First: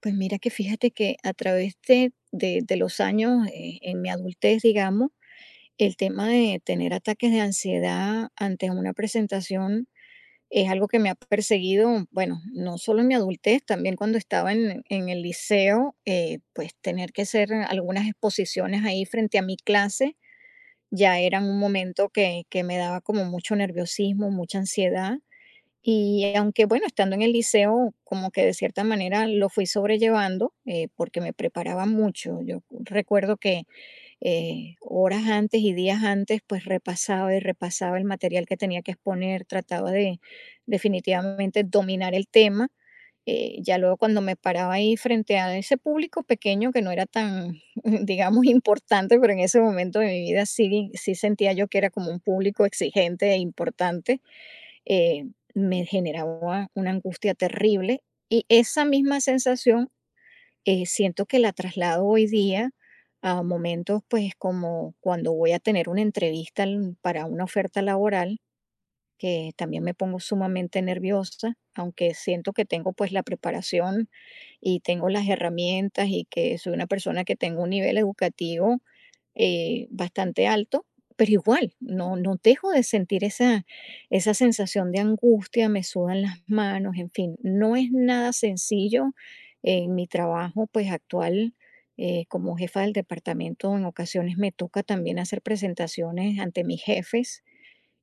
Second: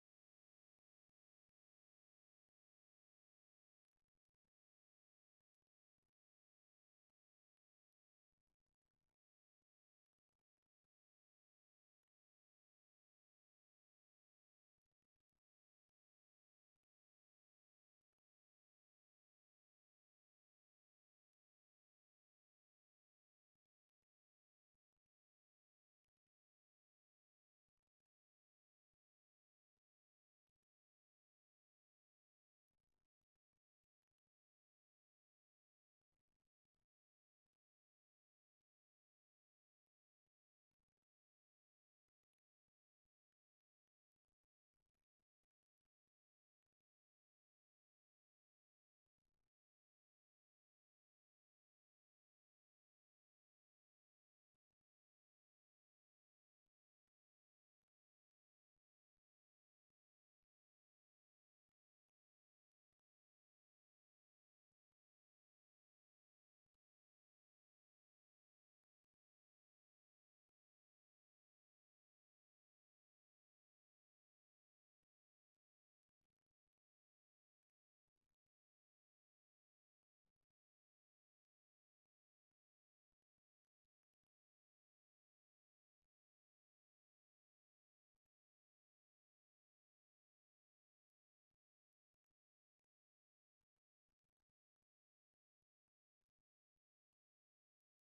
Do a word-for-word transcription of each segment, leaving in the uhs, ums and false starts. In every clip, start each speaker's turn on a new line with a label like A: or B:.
A: Pues mira que fíjate que a través de, de- de los años, eh, en mi adultez, digamos, el tema de tener ataques de ansiedad ante una presentación es algo que me ha perseguido. Bueno, no solo en mi adultez, también cuando estaba en, en el liceo, eh, pues tener que hacer algunas exposiciones ahí frente a mi clase ya era un momento que, que me daba como mucho nerviosismo, mucha ansiedad. Y aunque, bueno, estando en el liceo, como que de cierta manera lo fui sobrellevando, eh, porque me preparaba mucho. Yo recuerdo que eh, horas antes y días antes, pues repasaba y repasaba el material que tenía que exponer, trataba de definitivamente dominar el tema. Eh, ya luego cuando me paraba ahí frente a ese público pequeño que no era tan, digamos, importante, pero en ese momento de mi vida sí, sí sentía yo que era como un público exigente e importante, eh, me generaba una angustia terrible. Y esa misma sensación, eh, siento que la traslado hoy día a momentos pues como cuando voy a tener una entrevista al- para una oferta laboral, que también me pongo sumamente nerviosa, aunque siento que tengo pues la preparación y tengo las herramientas y que soy una persona que tengo un nivel educativo eh, bastante alto, pero igual, no, no dejo de sentir esa, esa sensación de angustia, me sudan las manos, en fin, no es nada sencillo en mi trabajo pues actual. Eh, como jefa del departamento, en ocasiones me toca también hacer presentaciones ante mis jefes,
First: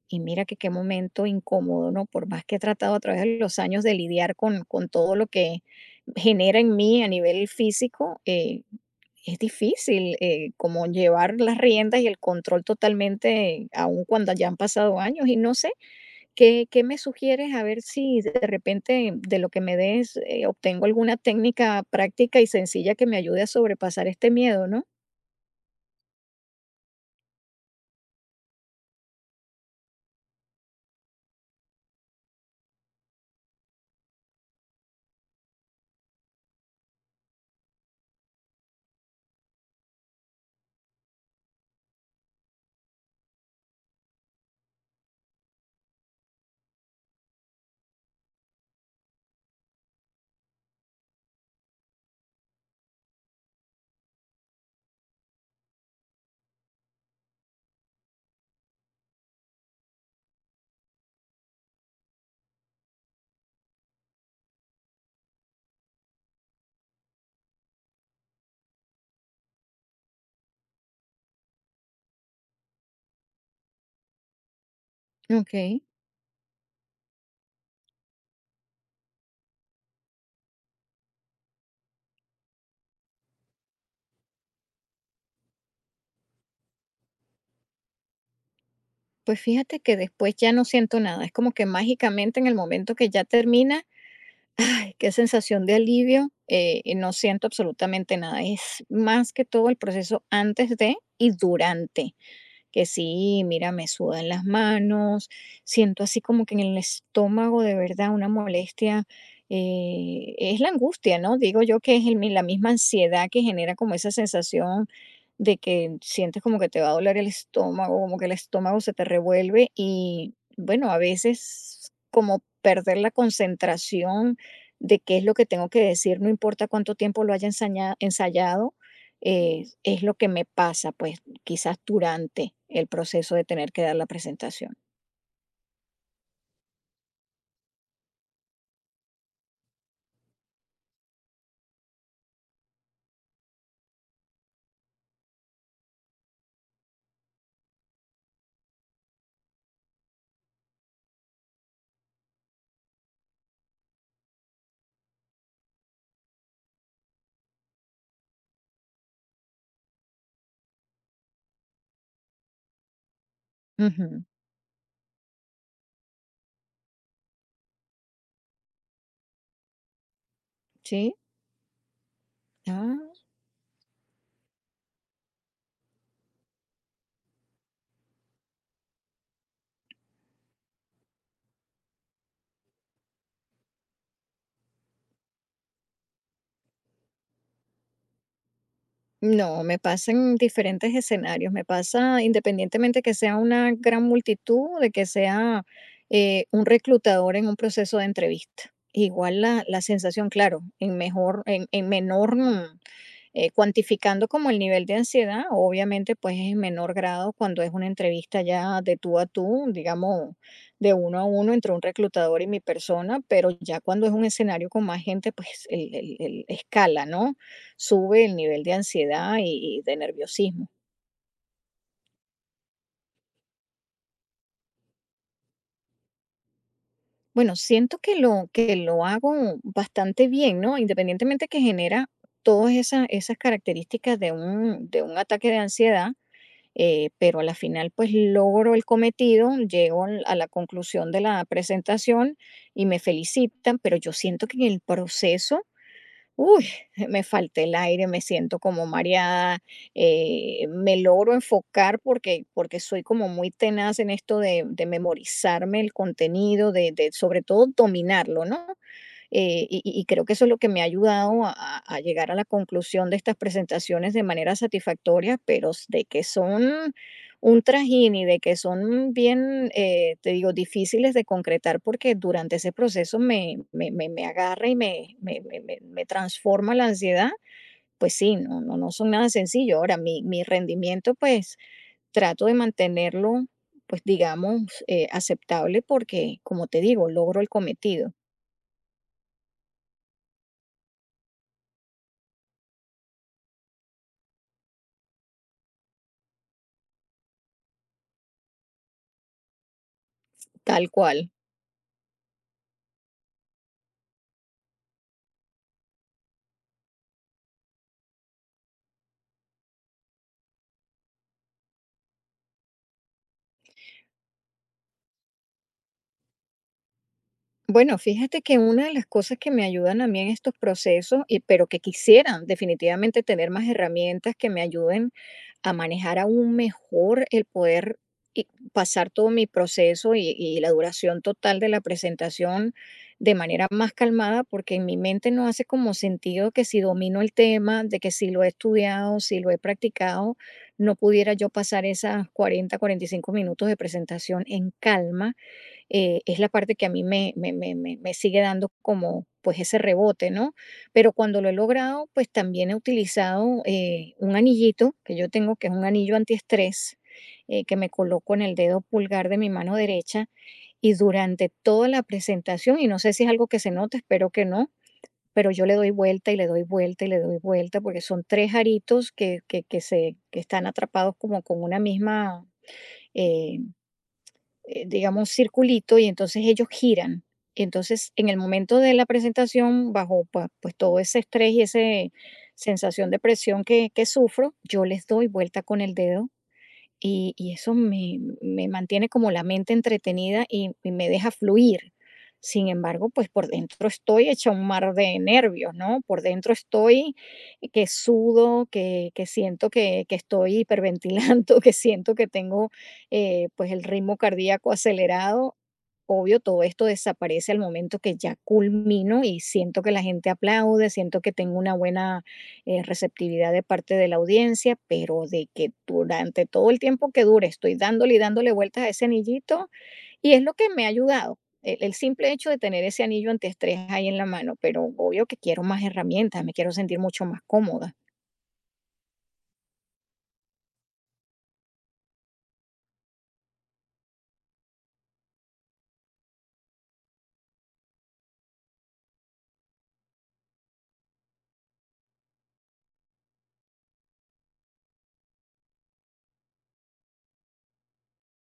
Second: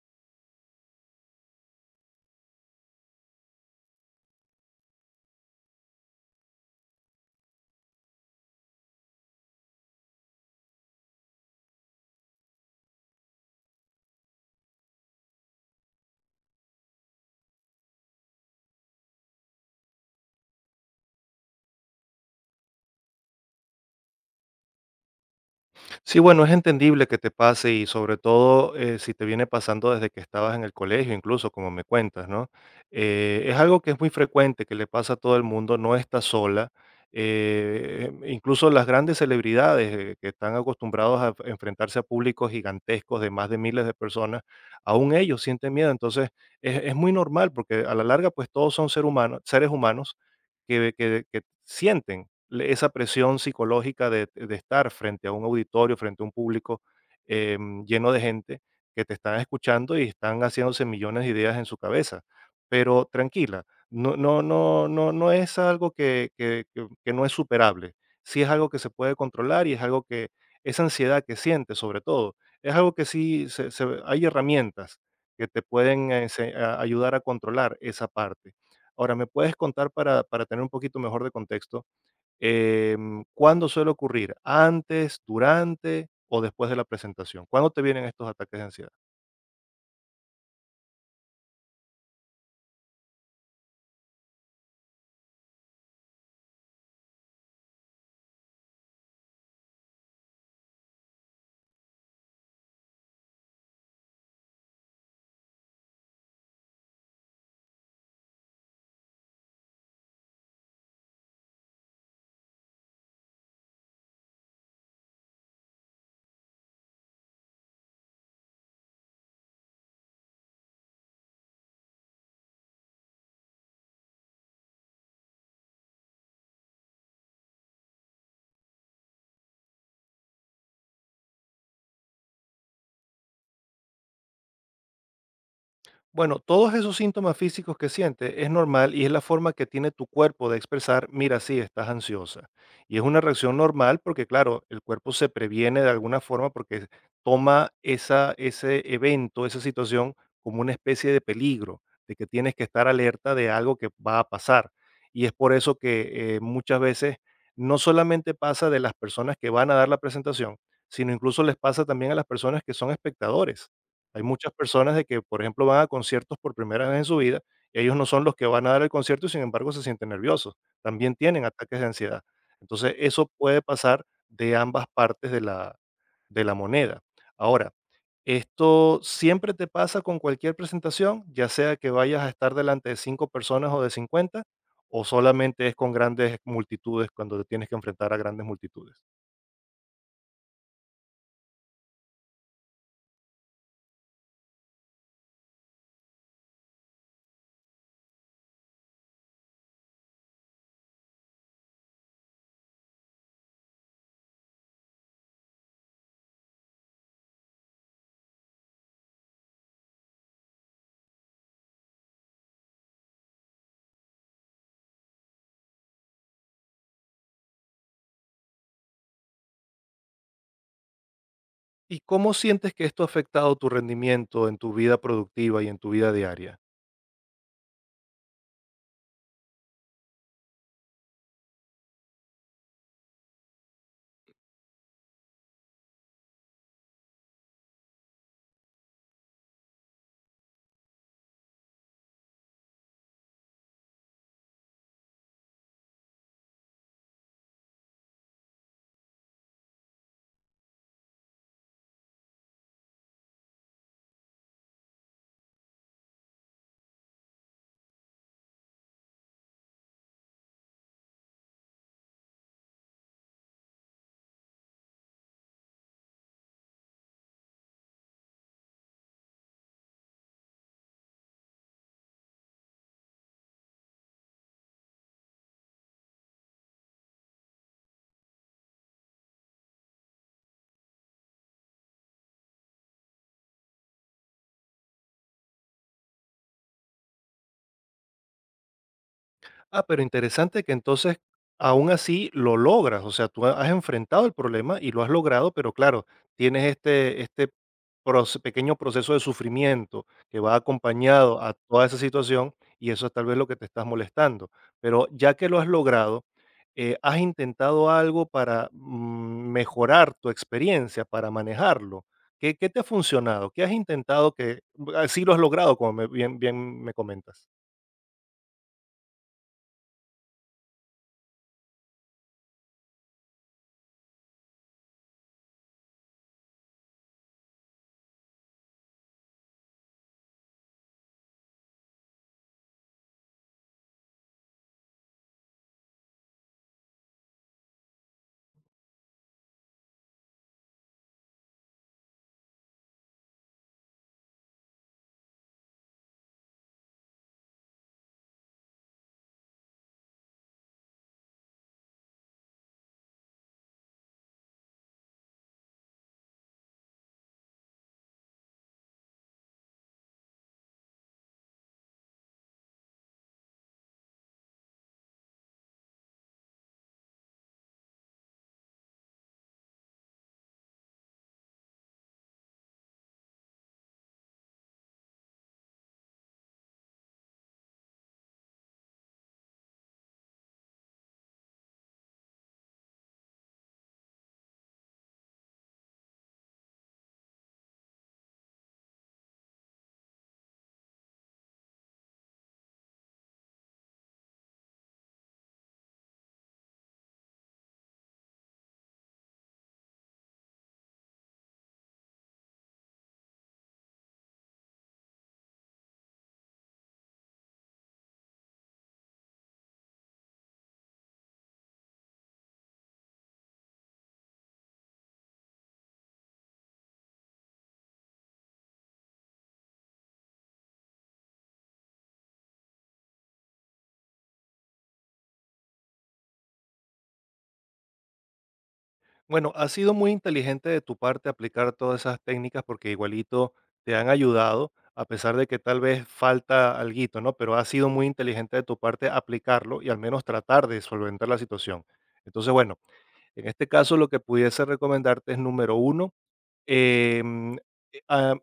A: y mira que qué momento incómodo, ¿no? Por más que he tratado a través de los años de lidiar con, con todo lo que genera en mí a nivel físico, eh, es difícil, eh, como llevar las riendas y el control totalmente, aun cuando ya han pasado años. Y no sé, ¿qué, qué me sugieres? A ver si de repente de lo que me des eh, obtengo alguna técnica práctica y sencilla que me ayude a sobrepasar este miedo, ¿no?
B: Sí, bueno, es entendible que te pase y sobre todo eh, si te viene pasando desde que estabas en el colegio, incluso como me cuentas, ¿no? Eh, es algo que es muy frecuente, que le pasa a todo el mundo, no estás sola. Eh, incluso las grandes celebridades eh, que están acostumbrados a enfrentarse a públicos gigantescos de más de miles de personas, aún ellos sienten miedo. Entonces, es, es muy normal porque a la larga, pues todos son ser humano- seres humanos que que que sienten le esa presión psicológica de de estar frente a un auditorio, frente a un público, em, lleno de gente que te están escuchando y están haciéndose millones de ideas en su cabeza. Pero tranquila, no no no no no es algo que que que que no es superable. Sí es algo que se puede controlar y es algo que esa ansiedad que sientes, sobre todo, es algo que sí se se hay herramientas que
A: Ok,
B: te pueden ense a ayudar a controlar esa parte. Ahora, ¿me puedes contar para, para tener un poquito mejor de contexto, em, cuándo suele ocurrir? ¿Antes, durante o después de la presentación? ¿Cuándo te vienen estos ataques de ansiedad?
A: pues fíjate que después ya no siento nada, es como que mágicamente en el momento que ya termina, ay, qué sensación de alivio. Eh, y no siento absolutamente nada. Es más que todo el proceso antes de y durante. Que sí, mira, me sudan las manos, siento así como que en el estómago de verdad una molestia. Eh, es la angustia, ¿no? Digo yo que es el mi- la misma ansiedad que genera como esa sensación de que sientes como que te va a doler el estómago, como que el estómago se te revuelve. Y bueno, a veces como perder la concentración de qué es lo que tengo que decir, no importa cuánto tiempo lo haya ensaña- ensayado. Eh, es lo que me pasa, pues quizás durante el proceso de tener que dar la presentación.
B: Bueno, todos esos síntomas físicos que sientes es normal y es la forma que tiene tu cuerpo de expresar, mira, sí, estás ansiosa. Y es una reacción normal porque, claro, el cuerpo se previene de alguna forma porque toma esa, ese evento, esa situación como una especie de peligro, de que tienes que estar alerta de algo que va a pasar. Y es por eso que eh, muchas veces no solamente pasa de las personas que van a dar la presentación, sino incluso les pasa también a las personas que son espectadores
A: Ujú.
B: hay muchas personas de que, por ejemplo, van a conciertos por primera vez en su vida, ellos no son los que van a dar el concierto y sin embargo se sienten nerviosos,
A: ¿Sí?
B: también tienen ataques de ansiedad. Entonces,
A: Ah,
B: eso puede pasar de ambas partes de la, de la moneda. Ahora, esto siempre te pasa con cualquier presentación, ya sea que vayas a estar delante de cinco personas o de cincuenta o solamente es con grandes multitudes cuando te tienes que enfrentar a grandes multitudes.
A: no, me pasa en diferentes escenarios, me pasa independientemente que sea una gran multitud, de que sea eh, un reclutador en un proceso de entrevista. Igual la, la sensación, claro, en mejor, en, en menor mm, Eh, cuantificando como el nivel de ansiedad, obviamente pues es en menor grado cuando es una entrevista ya de tú a tú, digamos, de uno a uno entre un reclutador y mi persona, pero ya cuando es un escenario con más gente, pues el, el- el escala, ¿no? Sube el nivel de ansiedad y, y de nerviosismo.
B: ¿Y cómo sientes que esto ha afectado tu rendimiento en tu vida productiva y en tu vida diaria?
A: Bueno, siento que lo, que lo hago bastante bien, ¿no? Independientemente que genera todas esas, esas características de un, de un ataque de ansiedad. Eh, pero a la final, pues logro el cometido, llego al- a la conclusión de la presentación y me felicitan, pero yo siento que en el proceso, uy, me falta el aire, me siento como mareada. Eh, me logro enfocar porque, porque soy como muy tenaz en esto de, de memorizarme el contenido, de, de sobre todo dominarlo, ¿no? Eh, y, y- creo que eso es lo que me ha ayudado a, a- a llegar a la conclusión de estas presentaciones de manera satisfactoria, pero s- de que son un trajín y de que son bien, eh, te digo, difíciles de concretar porque durante ese proceso me, me, me- me agarra y me, me, me- me- me transforma la ansiedad, pues sí, no, no, no son nada sencillo. Ahora, mi, mi rendimiento, pues trato de mantenerlo, pues digamos, eh, aceptable porque, como te digo, logro el cometido,
B: Ah, pero interesante que entonces aún así lo logras, o sea, tú ha- has enfrentado el problema y lo has logrado, pero claro, tienes este, este proce- pequeño proceso de sufrimiento que va
A: tal cual.
B: acompañado a toda esa situación y eso es tal vez lo que te estás molestando. Pero ya que lo has logrado, eh, ¿has intentado algo para mm, mejorar tu experiencia, para manejarlo? ¿Qué, qué te ha funcionado? ¿Qué has intentado que así lo has logrado, como me- bien, bien me comentas?
A: Bueno, fíjate que una de las cosas que me ayudan a mí en estos procesos, y, pero que quisieran definitivamente tener más herramientas que me ayuden a manejar aún mejor el poder y pasar todo mi proceso y, y la duración total de la presentación de manera más calmada, porque en mi mente no hace como sentido que si domino el tema, de que si lo he estudiado, si lo he practicado, no pudiera yo pasar esas cuarenta, cuarenta y cinco minutos de presentación en calma. Eh, es la parte que a mí me, me, me, me- me sigue dando como pues ese rebote, ¿no? Pero cuando lo he logrado, pues también he utilizado, eh, un anillito que yo tengo, que es un anillo antiestrés, eh, que me coloco en el dedo pulgar de mi mano derecha y durante toda la presentación, y no sé si es algo que se nota, espero que no, pero yo le doy vuelta y le doy vuelta y le doy vuelta porque son tres aritos que, que, que se, que están atrapados como con una misma... eh, eh, digamos, un circulito y entonces ellos giran. Y entonces, en el momento de la presentación, bajo pa- pues, todo ese estrés y esa sensación de presión que, que sufro, yo les doy vuelta con el dedo, y, y eso me, me mantiene como la mente entretenida y, y me deja fluir. Sin embargo, pues por dentro estoy hecha un mar de nervios, ¿no? Por dentro estoy que sudo, que, que siento que, que estoy hiperventilando, que siento que tengo eh, pues el ritmo cardíaco acelerado. Obvio, todo esto desaparece al momento que ya culmino y siento que la gente aplaude, siento que tengo una buena eh, receptividad de parte de la audiencia, pero de que durante todo el tiempo que dure estoy dándole y dándole vueltas a ese anillito y es lo que me ha ayudado. El, el simple hecho de tener ese anillo antiestrés ahí en la mano, pero obvio que quiero más herramientas, me quiero sentir mucho más cómoda.
B: Bueno, ha sido muy inteligente de tu parte aplicar todas esas técnicas porque igualito te han ayudado, a pesar de que tal vez falta alguito, ¿no? Pero ha sido muy inteligente de tu parte aplicarlo y al menos tratar de solventar la situación. Entonces, bueno, en este caso lo que pudiese recomendarte es número uno, em, eh, ah,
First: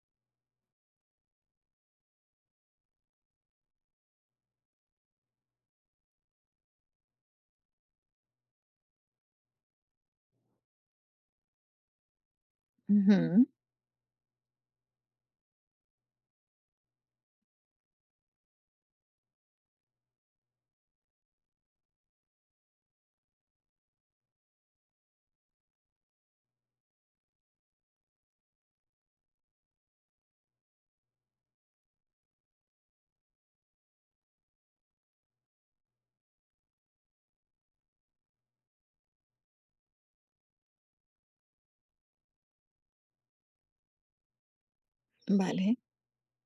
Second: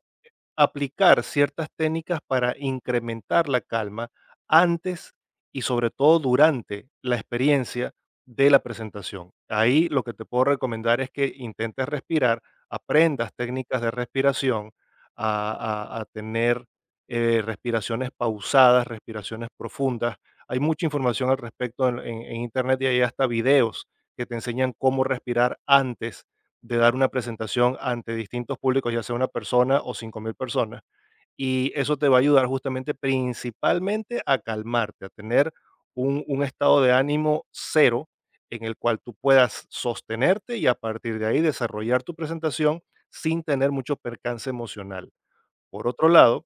B: aplicar ciertas técnicas para incrementar la calma antes y sobre todo durante la experiencia de la presentación. Ahí lo que te puedo recomendar es que intentes respirar, aprendas
A: Ujú.
B: técnicas de respiración, a, a- a tener eh, respiraciones pausadas, respiraciones profundas. Hay mucha información al respecto en, en- en Internet y hay hasta videos que te enseñan cómo respirar antes de dar una presentación ante distintos públicos, ya sea una persona o cinco mil personas. Y eso te va a ayudar justamente principalmente a calmarte, a tener un, un estado de ánimo cero en el cual tú puedas sostenerte y a partir de ahí desarrollar tu presentación sin tener mucho percance emocional.
A: Vale.
B: Por otro lado,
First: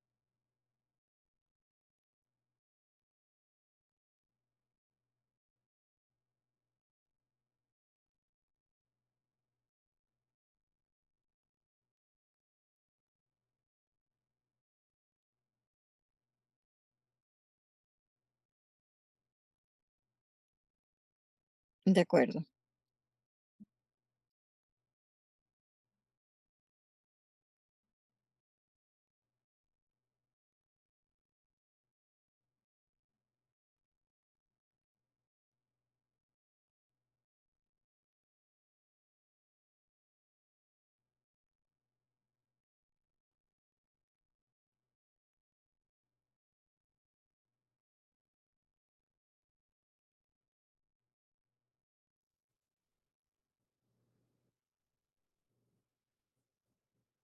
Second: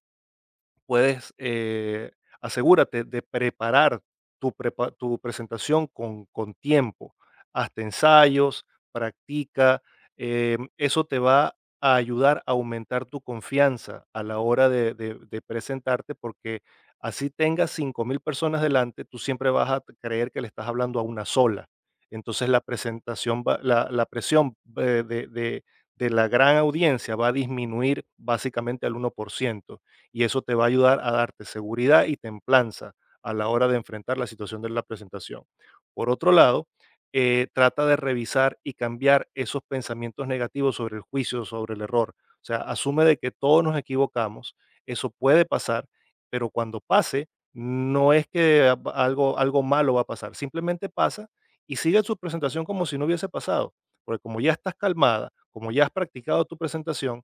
B: puedes, eh, asegúrate de preparar tu, prepa- tu presentación con, con tiempo. Hazte ensayos, practica. Eh, eso te va a ayudar a aumentar tu confianza a la hora de, de- de presentarte porque así tengas cinco mil personas delante, tú siempre vas a creer que le estás hablando a una sola.
A: De acuerdo.
B: Entonces la presentación, va- la, la presión eh, de, de de la gran audiencia va a disminuir básicamente al uno por ciento y eso te va a ayudar a darte seguridad y templanza a la hora de enfrentar la situación de la presentación. Por otro lado, eh, trata de revisar y cambiar esos pensamientos negativos sobre el juicio, sobre el error. O sea, asume de que todos nos equivocamos, eso puede pasar, pero cuando pase, no es que a- algo, algo malo va a pasar, simplemente pasa y sigue su presentación como si no hubiese pasado, porque como ya estás calmada, como ya has practicado tu presentación,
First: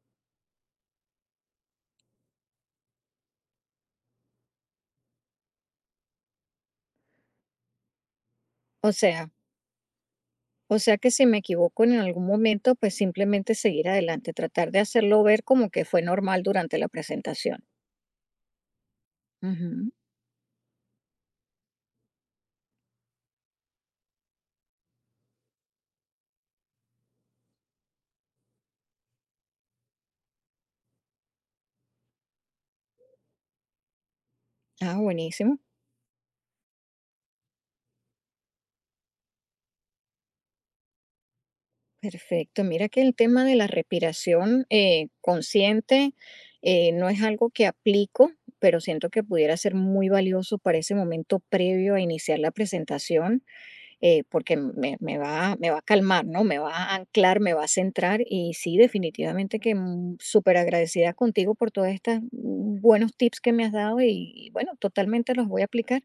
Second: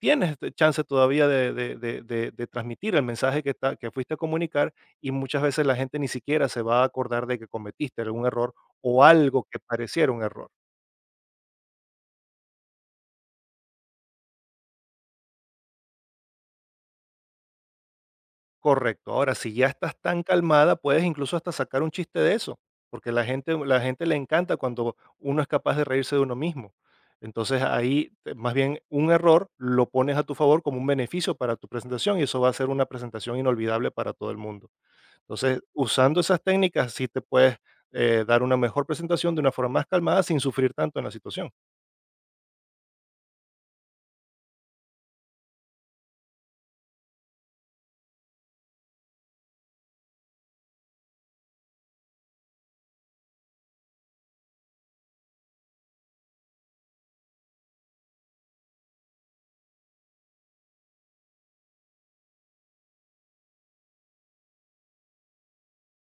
B: tienes t- chance todavía de, de- de- de- de transmitir el mensaje que, ta- que fuiste a comunicar y muchas veces la gente ni siquiera se va a acordar de que cometiste algún error
A: O
B: o
A: sea,
B: algo que pareciera un error.
A: o sea que si me equivoco en algún momento, pues simplemente seguir adelante, tratar de hacerlo ver como que fue normal durante la presentación.
B: Correcto. Ahora, si ya
A: Ujú.
B: estás tan calmada, puedes incluso hasta sacar un chiste de eso, porque la gente, la gente le encanta cuando uno es capaz de reírse de uno mismo. Entonces ahí, te- más bien, un error lo pones a tu favor como un beneficio para tu presentación y eso va a ser una presentación inolvidable para todo el mundo.
A: Ah, buenísimo.
B: Entonces, usando esas técnicas, sí te puedes eh, dar una mejor presentación de una forma más calmada sin sufrir tanto en la situación.
A: Perfecto. Mira que el tema de la respiración eh, consciente, eh, no es algo que aplico, pero siento que pudiera ser muy valioso para ese momento previo a iniciar la presentación, eh, porque me, me va, me va a calmar, ¿no? Me va a anclar, me va a centrar y sí, definitivamente que mm, súper agradecida contigo por todos estos mm, buenos tips que me has dado y bueno, totalmente los voy a aplicar.